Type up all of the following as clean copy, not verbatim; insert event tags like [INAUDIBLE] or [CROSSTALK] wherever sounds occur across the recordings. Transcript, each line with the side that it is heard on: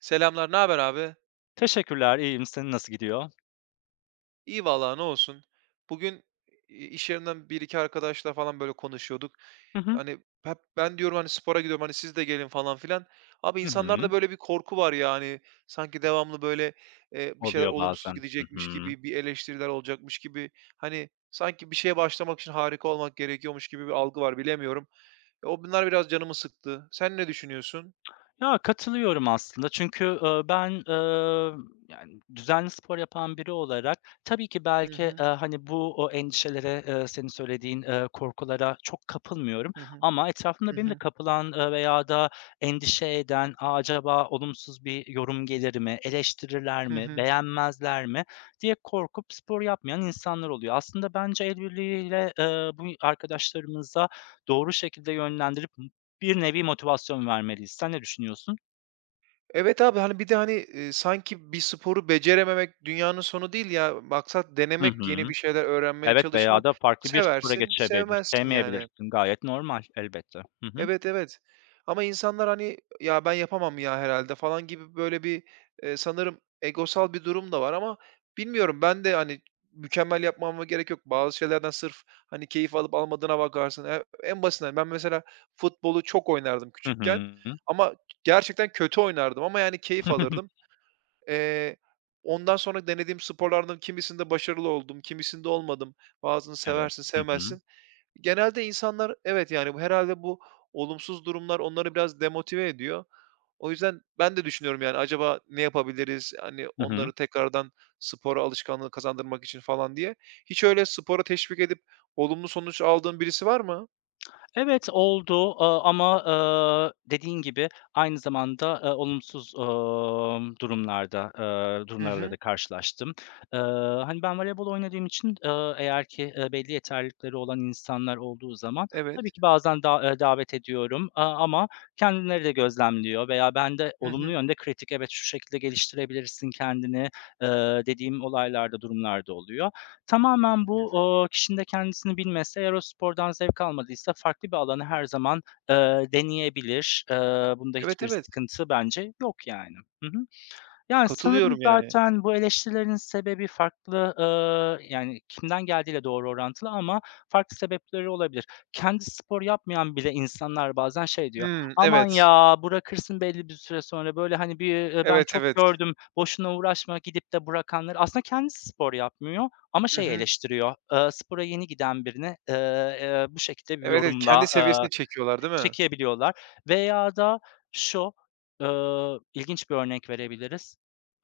right: Selamlar, ne haber abi?
left: Teşekkürler, iyiyim. Senin nasıl gidiyor?
right: İyi vallahi ne olsun. Bugün iş yerinden bir iki arkadaşla falan böyle konuşuyorduk.
left: Hı hı.
right: Hani hep ben diyorum, hani spora gidiyorum, hani siz de gelin falan filan. Abi
left: Hı hı.
right: insanlarda böyle bir korku var ya, hani sanki devamlı böyle bir şeyler
left: Oluyor
right: olumsuz
left: bazen. Hı
right: gidecekmiş
left: hı.
right: gibi, bir eleştiriler olacakmış gibi, hani sanki bir şeye başlamak için harika olmak gerekiyormuş gibi bir algı var, bilemiyorum. O bunlar biraz canımı sıktı. Sen ne düşünüyorsun?
left: Ya, katılıyorum aslında çünkü, ben, yani, düzenli spor yapan biri olarak tabii ki
right: Hı
left: belki,
right: hı,
left: hani, bu o endişelere, senin söylediğin, korkulara çok kapılmıyorum
right: hı hı,
left: ama etrafımda
right: hı
left: benim de
right: hı.
left: kapılan, veya da endişe eden, "A, acaba olumsuz bir yorum gelir mi, eleştirirler
right: Hı
left: mi,
right: hı.
left: beğenmezler mi?" diye korkup spor yapmayan insanlar oluyor. Aslında bence el birliğiyle, bu arkadaşlarımıza doğru şekilde yönlendirip bir nevi motivasyon vermeliyiz. Sen ne düşünüyorsun?
right: Evet abi, hani bir de, hani, sanki bir sporu becerememek dünyanın sonu değil ya. Maksat
left: Hı
right: denemek,
left: hı.
right: yeni bir şeyler öğrenmeye
left: Evet veya
right: çalışmak.
left: da farklı bir spora
right: Seversin,
left: geçebilir
right: sevmezsin yani.
left: sevmeyebilirsin. Gayet normal elbette. Hı hı.
right: Evet, evet. Ama insanlar, hani, "Ya, ben yapamam ya herhalde falan" gibi böyle bir, sanırım egosal bir durum da var ama bilmiyorum. Ben de, hani, mükemmel yapmama gerek yok. Bazı şeylerden sırf, hani, keyif alıp almadığına bakarsın. En basitinden ben mesela futbolu çok oynardım
left: Hı
right: küçükken
left: hı.
right: ama gerçekten kötü oynardım, ama yani keyif alırdım.
left: [LAUGHS]
right: Eee, Ondan sonra denediğim sporlardan kimisinde başarılı oldum, kimisinde olmadım. Bazını
left: Evet.
right: seversin,
left: Hı hı.
right: sevmezsin. Genelde insanlar, evet, yani bu herhâlde bu olumsuz durumlar onları biraz demotive ediyor. O yüzden ben de düşünüyorum, yani acaba ne yapabiliriz, hani
left: Hı hı.
right: onları tekrardan spora alışkanlığı kazandırmak için falan diye. Hiç öyle spora teşvik edip olumlu sonuç aldığın birisi var mı?
left: Evet, oldu, ama, dediğin gibi aynı zamanda, olumsuz, durumlarda,
right: Hı
left: durumlarla da
right: hı.
left: karşılaştım. Eee, hani, ben voleybol oynadığım için, eğer ki, belli yeterlilikleri olan insanlar olduğu zaman tabii
right: Evet.
left: ki bazen da davet ediyorum, ama kendileri de gözlemliyor veya ben de
right: Hı
left: olumlu
right: hı.
left: yönde kritik, "Evet, şu şekilde geliştirebilirsin kendini." Dediğim olaylarda durumlarda oluyor. Tamamen bu, kişinin de kendisini bilmesi, eğer o spordan zevk almadıysa farklı bir alanı her zaman, deneyebilir. Bunda
right: Evet,
left: hiçbir
right: evet.
left: sıkıntı bence yok yani. Hı hı. Yani, sanırım
right: Katılıyorum, yani.
left: zaten bu eleştirilerin sebebi farklı, yani, kimden geldiğiyle doğru orantılı ama farklı sebepleri olabilir. Kendi spor yapmayan bile insanlar bazen şey diyor,
right: Hımm,
left: "Aman
right: evet.
left: ya, bırakırsın belli bir süre sonra." Böyle, hani, bir, ben
right: Evet,
left: çok
right: evet.
left: gördüm, "Boşuna uğraşma." gidip de bırakanları. Aslında kendisi spor yapmıyor ama
right: Hı
left: şey
right: hı.
left: eleştiriyor, spora yeni giden birine, bu şekilde bir
right: Evet, evet, kendi
left: yorumla,
right: seviyesine çekiyorlar, değil mi?
left: Çekebiliyorlar veya da şu, ilginç bir örnek verebiliriz.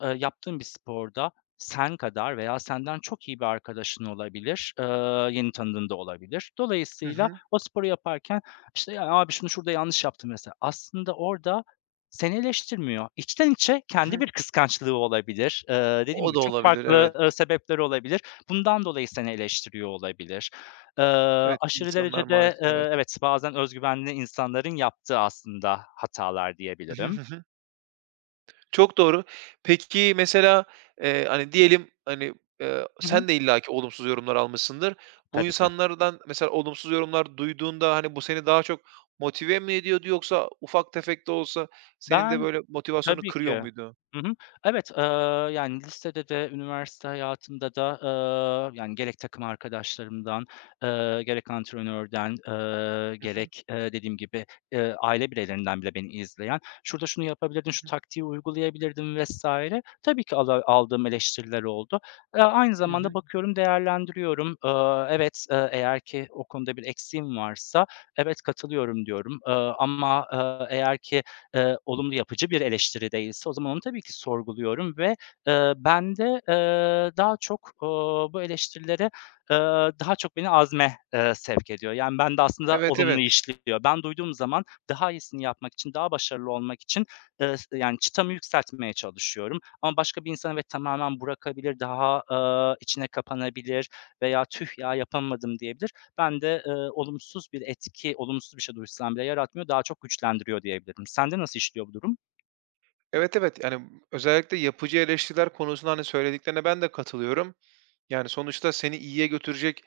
left: Yaptığın bir sporda sen kadar veya senden çok iyi bir arkadaşın olabilir, yeni tanıdığın da olabilir.
right: Hı
left: Dolayısıyla
right: hı.
left: o sporu yaparken, işte, "Ya, abi şunu şurada yanlış yaptım." mesela. Aslında orada seni eleştirmiyor. İçten içe
right: Hı
left: kendi
right: hı.
left: bir kıskançlığı olabilir. Dediğim
right: O
left: gibi
right: da
left: çok
right: olabilir,
left: farklı,
right: evet.
left: sebepleri olabilir. Bundan dolayı seni eleştiriyor olabilir. Eee,
right: Evet,
left: aşırı
right: insanlar
left: derecede,
right: maalesef, evet.
left: evet, bazen öz güvenli insanların yaptığı aslında hatalar
right: Hı hı,
left: diyebilirim.
right: hı hı. Çok doğru. Peki, mesela, hani, diyelim, hani,
left: Hı hı.
right: sen de illaki olumsuz yorumlar almışsındır. Bu
left: Tabii ki.
right: insanlardan mesela olumsuz yorumlar duyduğunda, hani bu seni daha çok motive mi ediyordu, yoksa ufak tefek de olsa senin de
left: Ben
right: böyle motivasyonunu
left: Tabii
right: kırıyor
left: ki.
right: muydu?
left: Hı hı. Evet, yani, lisede de üniversite hayatımda da, yani, gerek takım arkadaşlarımdan, gerek antrenörden,
right: Hı hı.
left: gerek, dediğim gibi, aile bireylerinden bile beni izleyen, "Şurada şunu yapabilirdin, şu taktiği uygulayabilirdin." vesaire. Tabii ki aldığım eleştiriler oldu. Aynı
right: Hı hı.
left: zamanda bakıyorum, değerlendiriyorum. Evet, eğer ki o konuda bir eksiğim varsa, "Evet, katılıyorum." diyorum. Ama, eğer ki olumlu yapıcı bir eleştiri değilse o zaman onu tabii ki sorguluyorum ve, ben de daha çok, bu eleştirilere, eee, daha çok beni azme, sevk ediyor. Yani ben de aslında
right: Evet,
left: olumlu
right: evet.
left: işliyor. Ben duyduğum zaman daha iyisini yapmak için, daha başarılı olmak için, s yani çıtamı yükseltmeye çalışıyorum ama başka bir insan evet tamamen bırakabilir, daha, içine kapanabilir veya "Tüh ya, yapamadım." diyebilir. Bende, olumsuz bir etki, olumsuz bir şey duysam bile yaratmıyor, daha çok güçlendiriyor diyebilirim. Sende nasıl işliyor bu durum?
right: Evet, evet. Yani özellikle yapıcı eleştiriler konusunda, hani, söylediklerine ben de katılıyorum. Yani sonuçta seni iyiye götürecek,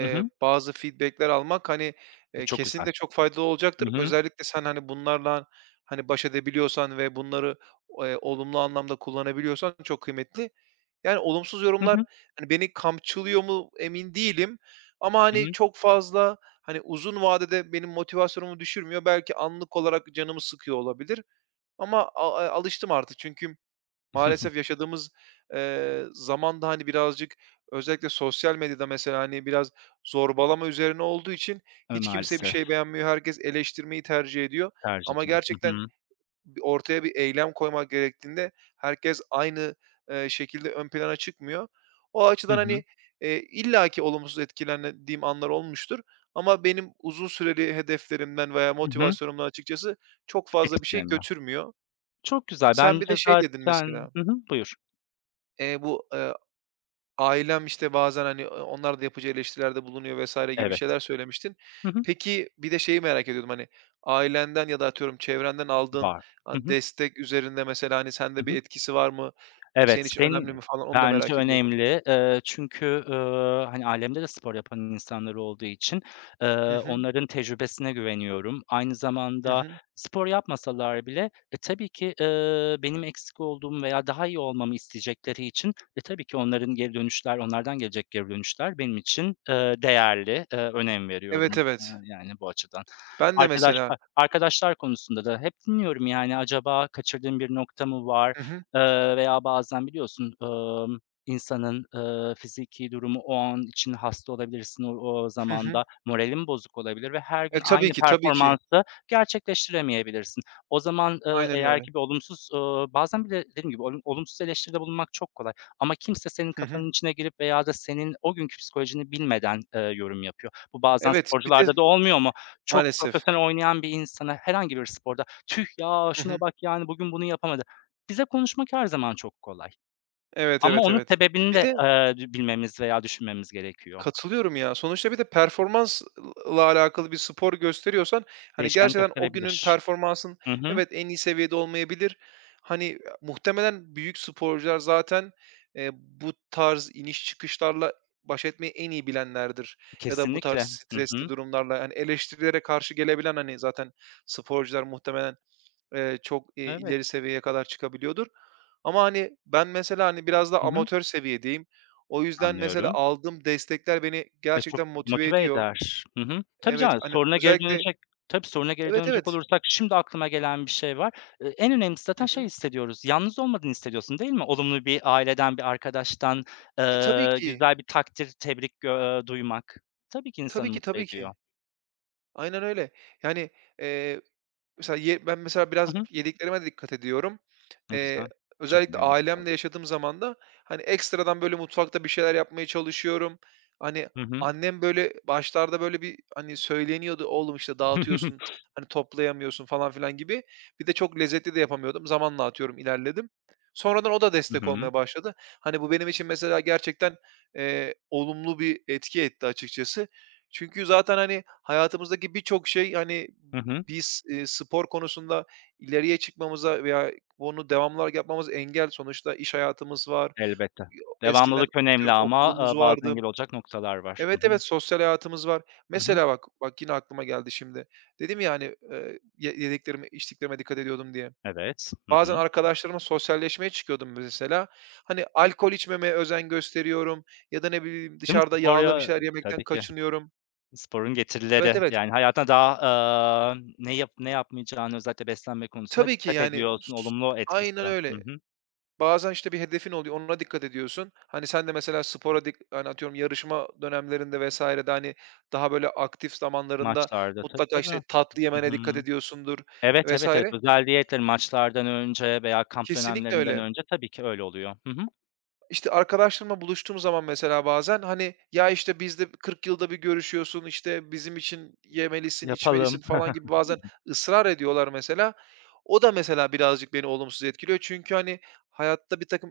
left: Hı hı.
right: bazı feedback'ler almak, hani,
left: E, çok güzel.
right: kesinlikle çok faydalı
left: Hı
right: olacaktır.
left: hı.
right: Özellikle sen, hani, bunlarla, hani, baş edebiliyorsan ve bunları, olumlu anlamda kullanabiliyorsan çok kıymetli. Yani olumsuz
left: Hı
right: yorumlar,
left: hı.
right: hani, beni kamçılıyor mu emin değilim, ama,
left: Hı
right: hani,
left: hı.
right: çok fazla, hani, uzun vadede benim motivasyonumu düşürmüyor. Belki anlık olarak canımı sıkıyor olabilir, ama a a alıştım artık çünkü maalesef
left: [LAUGHS]
right: yaşadığımız, zaman da, hani, birazcık özellikle sosyal medyada mesela, hani, biraz zorbalama üzerine olduğu için
left: E,
right: hiç kimse bir
left: maalesef
right: şey beğenmiyor. Herkes eleştirmeyi tercih ediyor,
left: tercih
right: ama
left: ediyorum. Hı
right: gerçekten
left: hı.
right: bir ortaya bir eylem koymak gerektiğinde herkes aynı, şekilde ön plana çıkmıyor. O
left: Hı
right: açıdan,
left: hı.
right: hani, illaki olumsuz etkilendiğim anlar olmuştur, ama benim uzun süreli hedeflerimden veya
left: Hı hı.
right: motivasyonumdan açıkçası çok fazla bir şey
left: Etkilemiyor.
right: götürmüyor.
left: Çok güzel.
right: Sen bir
left: Bence
right: de şey dedin
left: zaten
right: mesela,
left: Hı hı. Buyur.
right: eee, bu, eee ailem, işte, bazen, hani, onlar da yapıcı eleştirilerde bulunuyor vesaire gibi
left: Evet.
right: şeyler söylemiştin.
left: Hı hı.
right: Peki, bir de şeyi merak ediyordum, hani, ailenden ya da atıyorum çevrenden aldığın,
left: Var. Hı
right: hani,
left: hı.
right: destek üzerinde mesela, hani, sende
left: Hı
right: bir
left: hı.
right: etkisi var mı?
left: Evet,
right: Senin için
left: ben
right: önemli mi falan onu da
left: bence
right: merak ediyordum.
left: önemli. Çünkü, hani, ailemde de spor yapan insanlar olduğu için, eee,
right: Hı hı.
left: onların tecrübesine güveniyorum. Aynı
right: Hı
left: zamanda
right: hı.
left: spor yapmasalar bile, e, tabii ki, benim eksik olduğum veya daha iyi olmamı isteyecekleri için, e, tabii ki onların geri dönüşler, onlardan gelecek geri dönüşler benim için, değerli. Önem
right: Evet,
left: veriyorum,
right: evet.
left: yani, bu açıdan.
right: Ben de mesela.
left: Arkadaşlar konusunda da hep dinliyorum, yani, acaba kaçırdığım bir nokta mı var?
right: Hı hı.
left: Veya bazen biliyorsun, insanın, fiziki durumu o an için hasta olabilirsin o
right: Hı hı.
left: zamanda, moralin bozuk olabilir ve her gün aynı
right: Tabii ki, tabii ki.
left: performansı gerçekleştiremeyebilirsin. O zaman,
right: Aynen
left: eğer
right: öyle.
left: ki bir olumsuz, bazen bir dediğim gibi olumsuz eleştiride bulunmak çok kolay ama kimse senin
right: Hı hı.
left: kafanın içine girip veya da senin o günkü psikolojini bilmeden, yorum yapıyor. Bu bazen
right: Evet, bir de
left: sporcularda da olmuyor mu? Çok
right: maalesef.
left: profesyonel oynayan bir insana herhangi bir sporda, "Tüh ya,
right: Hı
left: şuna
right: hı.
left: bak yani bugün bunu yapamadı." Bize konuşmak her zaman çok kolay
right: Evet,
left: ama
right: evet,
left: onun
right: evet.
left: sebebini
right: Bir
left: de,
right: de
left: dü bilmemiz veya düşünmemiz gerekiyor.
right: katılıyorum ya. Sonuçta bir de performansla alakalı bir spor gösteriyorsan, hani
left: Değişkenlik
right: gerçekten o günün
left: gösterebilir.
right: performansın,
left: Hı hı.
right: evet, en iyi seviyede olmayabilir. Hani muhtemelen büyük sporcular zaten, bu tarz iniş çıkışlarla baş etmeyi en iyi bilenlerdir, ya da bu tarz
left: Kesinlikle. Hı
right: stresli
left: hı.
right: durumlarla, yani eleştirilere karşı gelebilen, hani, zaten sporcular muhtemelen çok, ileri
left: Evet.
right: seviyeye kadar çıkabiliyordur. Ama, hani, ben mesela, hani, biraz da
left: Hı hı.
right: amatör seviyedeyim. O yüzden mesela
left: Anlıyorum.
right: aldığım destekler beni
left: E, çok
right: gerçekten motive
left: motive
right: ediyor.
left: eder. Hı hı. Tabii
right: Evet,
left: canım,
right: hani,
left: soruna geri
right: özellikle
left: dönecek. Tabii, soruna geri
right: evet,
left: dönecek
right: evet.
left: olursak şimdi aklıma gelen bir şey var. En önemlisi
right: Hı
left: zaten şey
right: hı.
left: hissediyoruz, yalnız olmadığını hissediyorsun, değil mi? Olumlu bir aileden, bir arkadaştan,
right: E, tabii ki.
left: güzel bir takdir, tebrik gö duymak tabii ki
right: Tabii
left: insanı
right: ki,
left: mutlu
right: tabii ki.
left: ediyor.
right: Aynen öyle. Yani, eee mesela ben mesela biraz
left: Hı hı.
right: yediklerime de dikkat ediyorum.
left: Ne güzel.
right: Eee,
left: Çok
right: Özellikle
left: önemli
right: ailemle
left: oldu.
right: yaşadığım zaman da, hani, ekstradan böyle mutfakta bir şeyler yapmaya çalışıyorum. Hani,
left: Hı hı.
right: annem böyle başlarda böyle bir, hani, söyleniyordu: "Oğlum, işte, dağıtıyorsun,
left: [LAUGHS]
right: hani, toplayamıyorsun." falan filan gibi. Bir de çok lezzetli de yapamıyordum. Zamanla atıyorum ilerledim. Sonradan o da
left: Hı
right: destek
left: hı.
right: olmaya başladı. Hani bu benim için mesela gerçekten, olumlu bir etki etti açıkçası. Çünkü zaten, hani, hayatımızdaki birçok şey, hani,
left: Hı hı.
right: biz, spor konusunda ileriye çıkmamıza veya bunu devamlı olarak yapmamıza engel. Sonuçta iş hayatımız var.
left: Elbette.
right: Eskiden
left: Devamlılık önemli
right: atıyorum
left: ama,
right: okulumuz
left: bazı
right: vardı.
left: engel olacak noktalar var.
right: Evet,
left: Hı hı.
right: evet, sosyal hayatımız var.
left: Hı hı.
right: Mesela bak, bak yine aklıma geldi şimdi. Dedim ya, hani, ye yediklerime, içtiklerime dikkat ediyordum diye.
left: Evet. Hı hı.
right: Bazen arkadaşlarımla sosyalleşmeye çıkıyordum mesela. Hani alkol içmemeye özen gösteriyorum, ya da ne bileyim
left: Değil mi?
right: dışarıda
left: Spor
right: yağlı bir
left: ya.
right: şeyler yemekten
left: Tabii ki.
right: kaçınıyorum.
left: Sporun
right: Evet,
left: getirileri,
right: evet.
left: yani, hayatına daha, ne yap ne yapmayacağını özellikle beslenme konusunda
right: Tabii ki
left: dikkat
right: yani
left: ediyorsun. Olumlu etkisi.
right: aynen
left: Hı
right: öyle.
left: hı.
right: Bazen, işte, bir hedefin oluyor, ona dikkat ediyorsun. Hani, sen de mesela spora hani, atıyorum yarışma dönemlerinde vs.de, hani, daha böyle aktif zamanlarında
left: Maçlarda. Tabii,
right: mutlaka,
left: tabii.
right: işte, tatlı
left: Hı
right: yemene dikkat
left: hı.
right: ediyorsundur
left: Evet, evet, evet.
right: vesaire.
left: Özel diyetler maçlardan önce veya kamp
right: Kesinlikle
left: dönemlerinden
right: öyle.
left: önce tabii ki öyle oluyor. Hı hı.
right: İşte arkadaşlarımla buluştuğum zaman mesela bazen, hani, "Ya, işte, bizde 40 yılda bir görüşüyorsun, işte, bizim için yemelisin,
left: Yapalım.
right: içmelisin." falan
left: [LAUGHS]
right: gibi bazen ısrar ediyorlar mesela. O da mesela birazcık beni olumsuz etkiliyor. Çünkü, hani, hayatta bir takım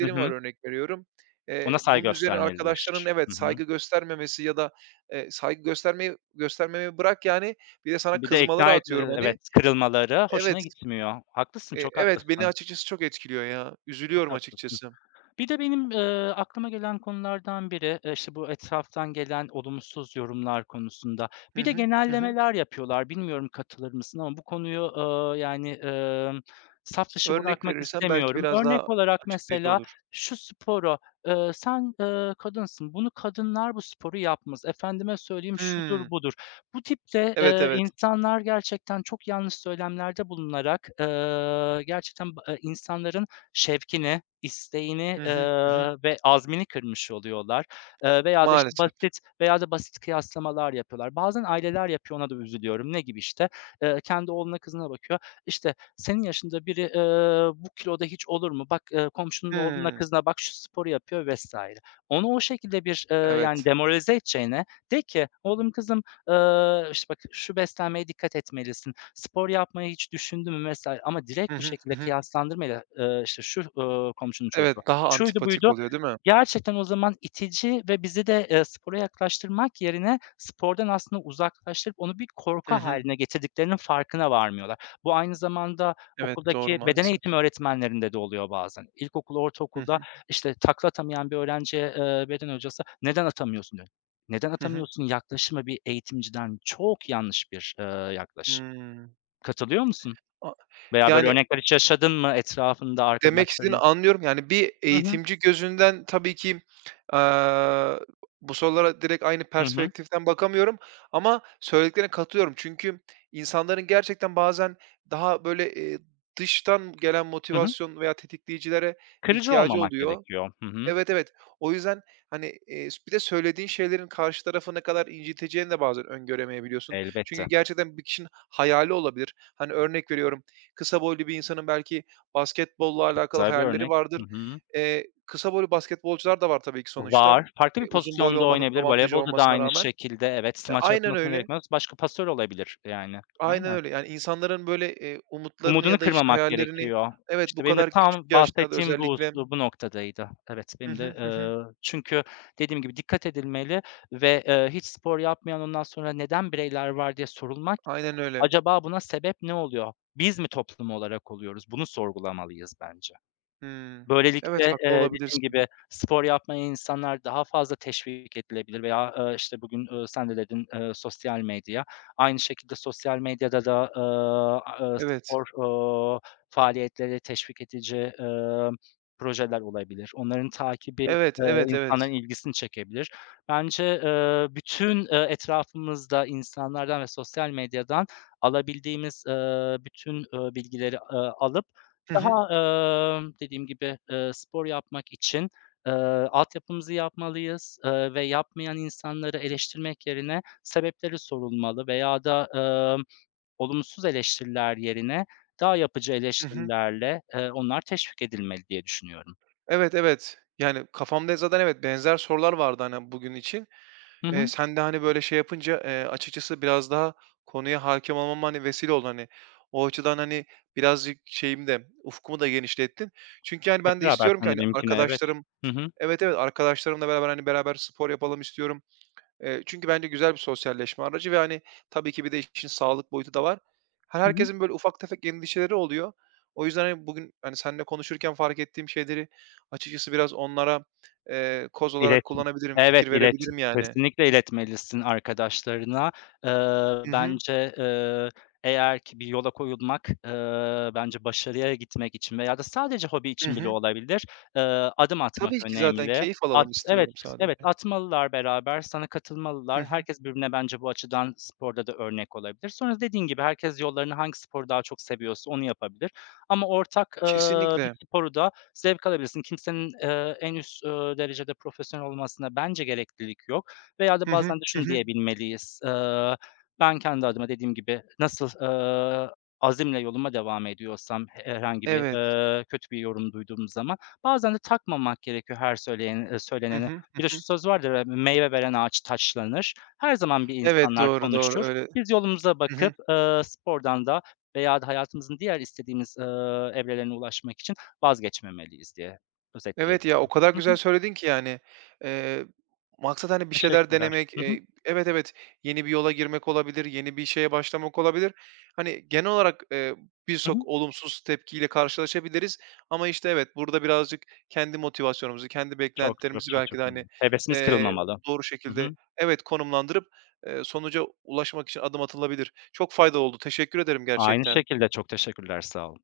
left: Hı
right: var,
left: hı.
right: örnek veriyorum.
left: Ona saygı
right: Bunun üzerine
left: göstermeliler.
right: arkadaşlarının, evet,
left: Hı hı.
right: saygı göstermemesi ya da, saygı göstermeyi göstermemeyi bırak, yani bir de sana
left: Bir de
right: kızmaları
left: ikna et
right: atıyorum, hani.
left: evet, kırılmaları
right: Evet,
left: hoşuna gitmiyor. Haklısın, çok
right: evet, beni
left: haklısın,
right: açıkçası çok etkiliyor ya.
left: çok
right: Üzülüyorum
left: haklısın.
right: açıkçası.
left: Bir de benim, aklıma gelen konulardan biri, işte, bu etraftan gelen olumsuz yorumlar konusunda.
right: Hı
left: Bir de
right: hı. Hı hı.
left: genellemeler yapıyorlar. Bilmiyorum katılır mısın ama bu konuyu, yani, saf dışı
right: Örnek
left: bırakmak
right: verirsen belki
left: istemiyorum.
right: biraz
left: Örnek
right: daha
left: olarak
right: açıklayıcı
left: mesela
right: olur.
left: şu sporu, sen, kadınsın, bunu kadınlar bu sporu yapmaz. Efendime söyleyeyim şudur
right: Hımm.
left: budur. Bu tip de,
right: Evet, evet.
left: insanlar gerçekten çok yanlış söylemlerde bulunarak, gerçekten ba insanların şevkini, isteğini,
right: Hı hı. Hı hı.
left: ve azmini kırmış oluyorlar. Veya da, işte,
right: Maalesef.
left: basit veya da basit kıyaslamalar yapıyorlar. Bazen aileler yapıyor, ona da üzülüyorum. Ne gibi, işte? Kendi oğluna kızına bakıyor. İşte, "Senin yaşında biri, bu kiloda hiç olur mu? Bak, komşunun oğluna
right: Hımm.
left: kızına bak, şu sporu yapıyor." vesaire. Onu o şekilde bir, yani,
right: Evet.
left: demoralize edeceğine de ki, "Oğlum, kızım, işte, bak şu beslenmeye dikkat etmelisin." Spor yapmayı hiç düşündün mü vs. ama
right: Hı
left: direkt bu
right: hı.
left: şekilde
right: Hı hı.
left: kıyaslandırmayla, işte, şu, komşunun
right: Evet,
left: çocuğu,
right: daha
left: şuydu
right: antipatik
left: buydu,
right: oluyor, değil mi?
left: gerçekten o zaman itici ve bizi de, spora yaklaştırmak yerine spordan aslında uzaklaştırıp onu bir
right: Hı
left: korku
right: hı.
left: hâline getirdiklerinin farkına varmıyorlar. Bu aynı zamanda
right: Evet, doğru
left: okuldaki beden
right: maalesef.
left: eğitimi öğretmenlerinde de oluyor bazen. İlkokul,
right: Hı
left: ortaokulda,
right: hı.
left: işte, takla atamayan bir öğrenciye, beden hocası "Neden atamıyorsun?" diyor. "Neden
right: Hı hı.
left: atamıyorsun?" yaklaşımı bir eğitimciden çok yanlış bir, yaklaşım.
right: Hımm.
left: Katılıyor musun?
right: A
left: Veya böyle
right: Yani
left: örnekler hiç yaşadın mı etrafında
right: demek istediğini
left: arkadaşların?
right: anlıyorum. Yani bir
left: Hı hı.
right: eğitimci gözünden tabii ki, aaa, bu sorulara direkt aynı
left: Hı hı.
right: perspektiften bakamıyorum ama söylediklerine katılıyorum. Çünkü insanların gerçekten bazen daha böyle, dıştan gelen
left: Hı hı.
right: motivasyon veya tetikleyicilere
left: Kırıcı
right: ihtiyacı
left: olmamak
right: oluyor.
left: gerekiyor. Hı hı.
right: Evet, evet. O yüzden, hani, bir de söylediğin şeylerin karşı tarafı ne kadar inciteceğini de bazen öngöremeyebiliyorsun. Çünkü
left: Elbette.
right: gerçekten bir kişinin hayali olabilir. Hani, örnek veriyorum, kısa boylu bir insanın belki basketbolla
left: Çok
right: alakalı
left: güzel bir
right: hayalleri
left: örnek.
right: vardır.
left: Hı hı.
right: Kısa boylu basketbolcular da var tabii ki sonuçta,
left: Var. Farklı bir
right: uzun boylu
left: pozisyonda
right: olmanın
left: oynayabilir.
right: avantajı
left: Voleybolda da
right: olmasına
left: aynı
right: rağmen.
left: şekilde evet, smaç
right: Aynen
left: atmasına
right: öyle,
left: gerekmez. Başka pasör olabilir yani.
right: aynen
left: Aynen.
right: öyle. Yani insanların böyle, umutlarını
left: Umudunu
right: ya da, işte,
left: kırmamak
right: hayallerini,
left: gerekiyor.
right: evet, bu
left: İşte benim de
right: kadar
left: tam
right: küçük yaşlarda
left: bahsettiğim bu
right: özellikle.
left: bu noktadaydı. Evet,
right: Hı
left: benim de,
right: hı, hı hı.
left: çünkü dediğim gibi dikkat edilmeli ve, hiç spor yapmayan ondan sonra neden bireyler var diye sorulmaz.
right: Aynen öyle.
left: Acaba buna sebep ne oluyor? Biz mi toplum olarak oluyoruz? Bunu sorgulamalıyız bence.
right: Hımm.
left: Böylelikle,
right: Evet, haklı
left: dediğim
right: olabilirsin.
left: gibi spor yapmaya insanlar daha fazla teşvik edilebilir veya, işte, bugün, sen de dedin, sosyal medya. Aynı şekilde sosyal medyada da, a
right: Evet.
left: spor, eee, faaliyetleri teşvik edici, projeler olabilir. Onların takibi,
right: Evet, evet,
left: insanların
right: evet.
left: ilgisini çekebilir. Bence, bütün, etrafımızda insanlardan ve sosyal medyadan alabildiğimiz, bütün, bilgileri, alıp
right: Hı hı.
left: daha, dediğim gibi, spor yapmak için, eee, altyapımızı yapmalıyız, ve yapmayan insanları eleştirmek yerine sebepleri sorulmalı veya da, emm, olumsuz eleştiriler yerine daha yapıcı
right: Hı hı.
left: eleştirilerle, onlar teşvik edilmeli diye düşünüyorum.
right: Evet, evet. Yani kafamda zaten, evet, benzer sorular vardı, hani, bugün için.
left: Hı hı.
right: Sen de, hani, böyle şey yapınca, açıkçası biraz daha konuya hâkim olmama, hani, vesile oldu, hani. O açıdan, hani, birazcık şeyimi de, ufkumu da genişlettin. Çünkü, hani,
left: Hep
right: ben de
left: beraber
right: istiyorum ki,
left: sen de
right: hani,
left: benimkine, evet.
right: arkadaşlarım,
left: Hı hı.
right: evet, evet, arkadaşlarımla beraber, hani, beraber spor yapalım istiyorum. Çünkü bence güzel bir sosyalleşme aracı ve, hani, tabii ki bir de işin sağlık boyutu da var. Her
left: Hı hı.
right: herkesin böyle ufak tefek endişeleri oluyor. O yüzden, hani, bugün, hani, seninle konuşurken fark ettiğim şeyleri açıkçası biraz onlara, koz olarak
left: İletme.
right: kullanabilirim,
left: Evet,
right: fikir
left: ilet.
right: verebilirim yani.
left: Kesinlikle iletmelisin arkadaşlarına.
right: Hı
left: Eee,
right: hı.
left: bence, eğer ki bir yola koyulmak, bence başarıya gitmek için veya da sadece hobi
right: Hı
left: için bile
right: hı.
left: olabilir, eee, adım atmak
right: Tabii ki zaten
left: önemli.
right: keyif
left: At
right: alalım
left: evet,
right: istiyorum
left: evet,
right: sadece.
left: atmalılar beraber, sana
right: Hı
left: katılmalılar.
right: hı.
left: Herkes birbirine bence bu açıdan sporda da örnek olabilir. Sonra dediğin gibi herkes yollarını hangi sporu daha çok seviyorsa onu yapabilir ama ortak, bir
right: Kesinlikle.
left: sporu da zevk alabilirsin. Kimsenin, en üst, derecede profesyonel olmasına bence gereklilik yok veya da
right: Hı hı.
left: bazen de
right: Hı
left: şunu
right: hı.
left: diyebilmeliyiz: Ben kendi adıma dediğim gibi nasıl, azimle yoluma devam ediyorsam herhangi bir,
right: Evet.
left: kötü bir yorum duyduğum zaman bazen de takmamak gerekiyor her söyleyen
right: Hı
left: söyleneni.
right: hı. Hı
left: Bir de şu
right: hı.
left: söz vardır ya, "Meyve veren ağaç taşlanır." Her zaman bir
right: Evet,
left: insanlar
right: doğru, doğru.
left: konuşur.
right: Öyle.
left: Biz yolumuza
right: Hı hı.
left: bakıp, spordan da veya da hayatımızın diğer istediğimiz, evrelerine ulaşmak için vazgeçmemeliyiz diye
right: Evet ya, o
left: özetleyebilirim.
right: kadar
left: Hı
right: güzel
left: hı,
right: söyledin ki yani. Eee, Maksat, hani, bir şeyler
left: teşekkürler.
right: denemek,
left: Hı hı,
right: evet, evet, yeni bir yola girmek olabilir, yeni bir şeye başlamak olabilir. Hani genel olarak,
left: hı hı.
right: birçok olumsuz tepkiyle karşılaşabiliriz, ama, işte, evet, burada birazcık kendi motivasyonumuzu, kendi
left: Çok, çok,
right: beklentilerimizi
left: çok, çok
right: belki de,
left: önemli.
right: hani,
left: Hevesimiz
right: eee,
left: kırılmamalı.
right: doğru
left: Hı hı.
right: şekilde, evet, konumlandırıp, sonuca ulaşmak için adım atılabilir. Çok faydalı oldu. Teşekkür ederim
left: Aynı
right: gerçekten.
left: şekilde çok teşekkürler, sağ ol.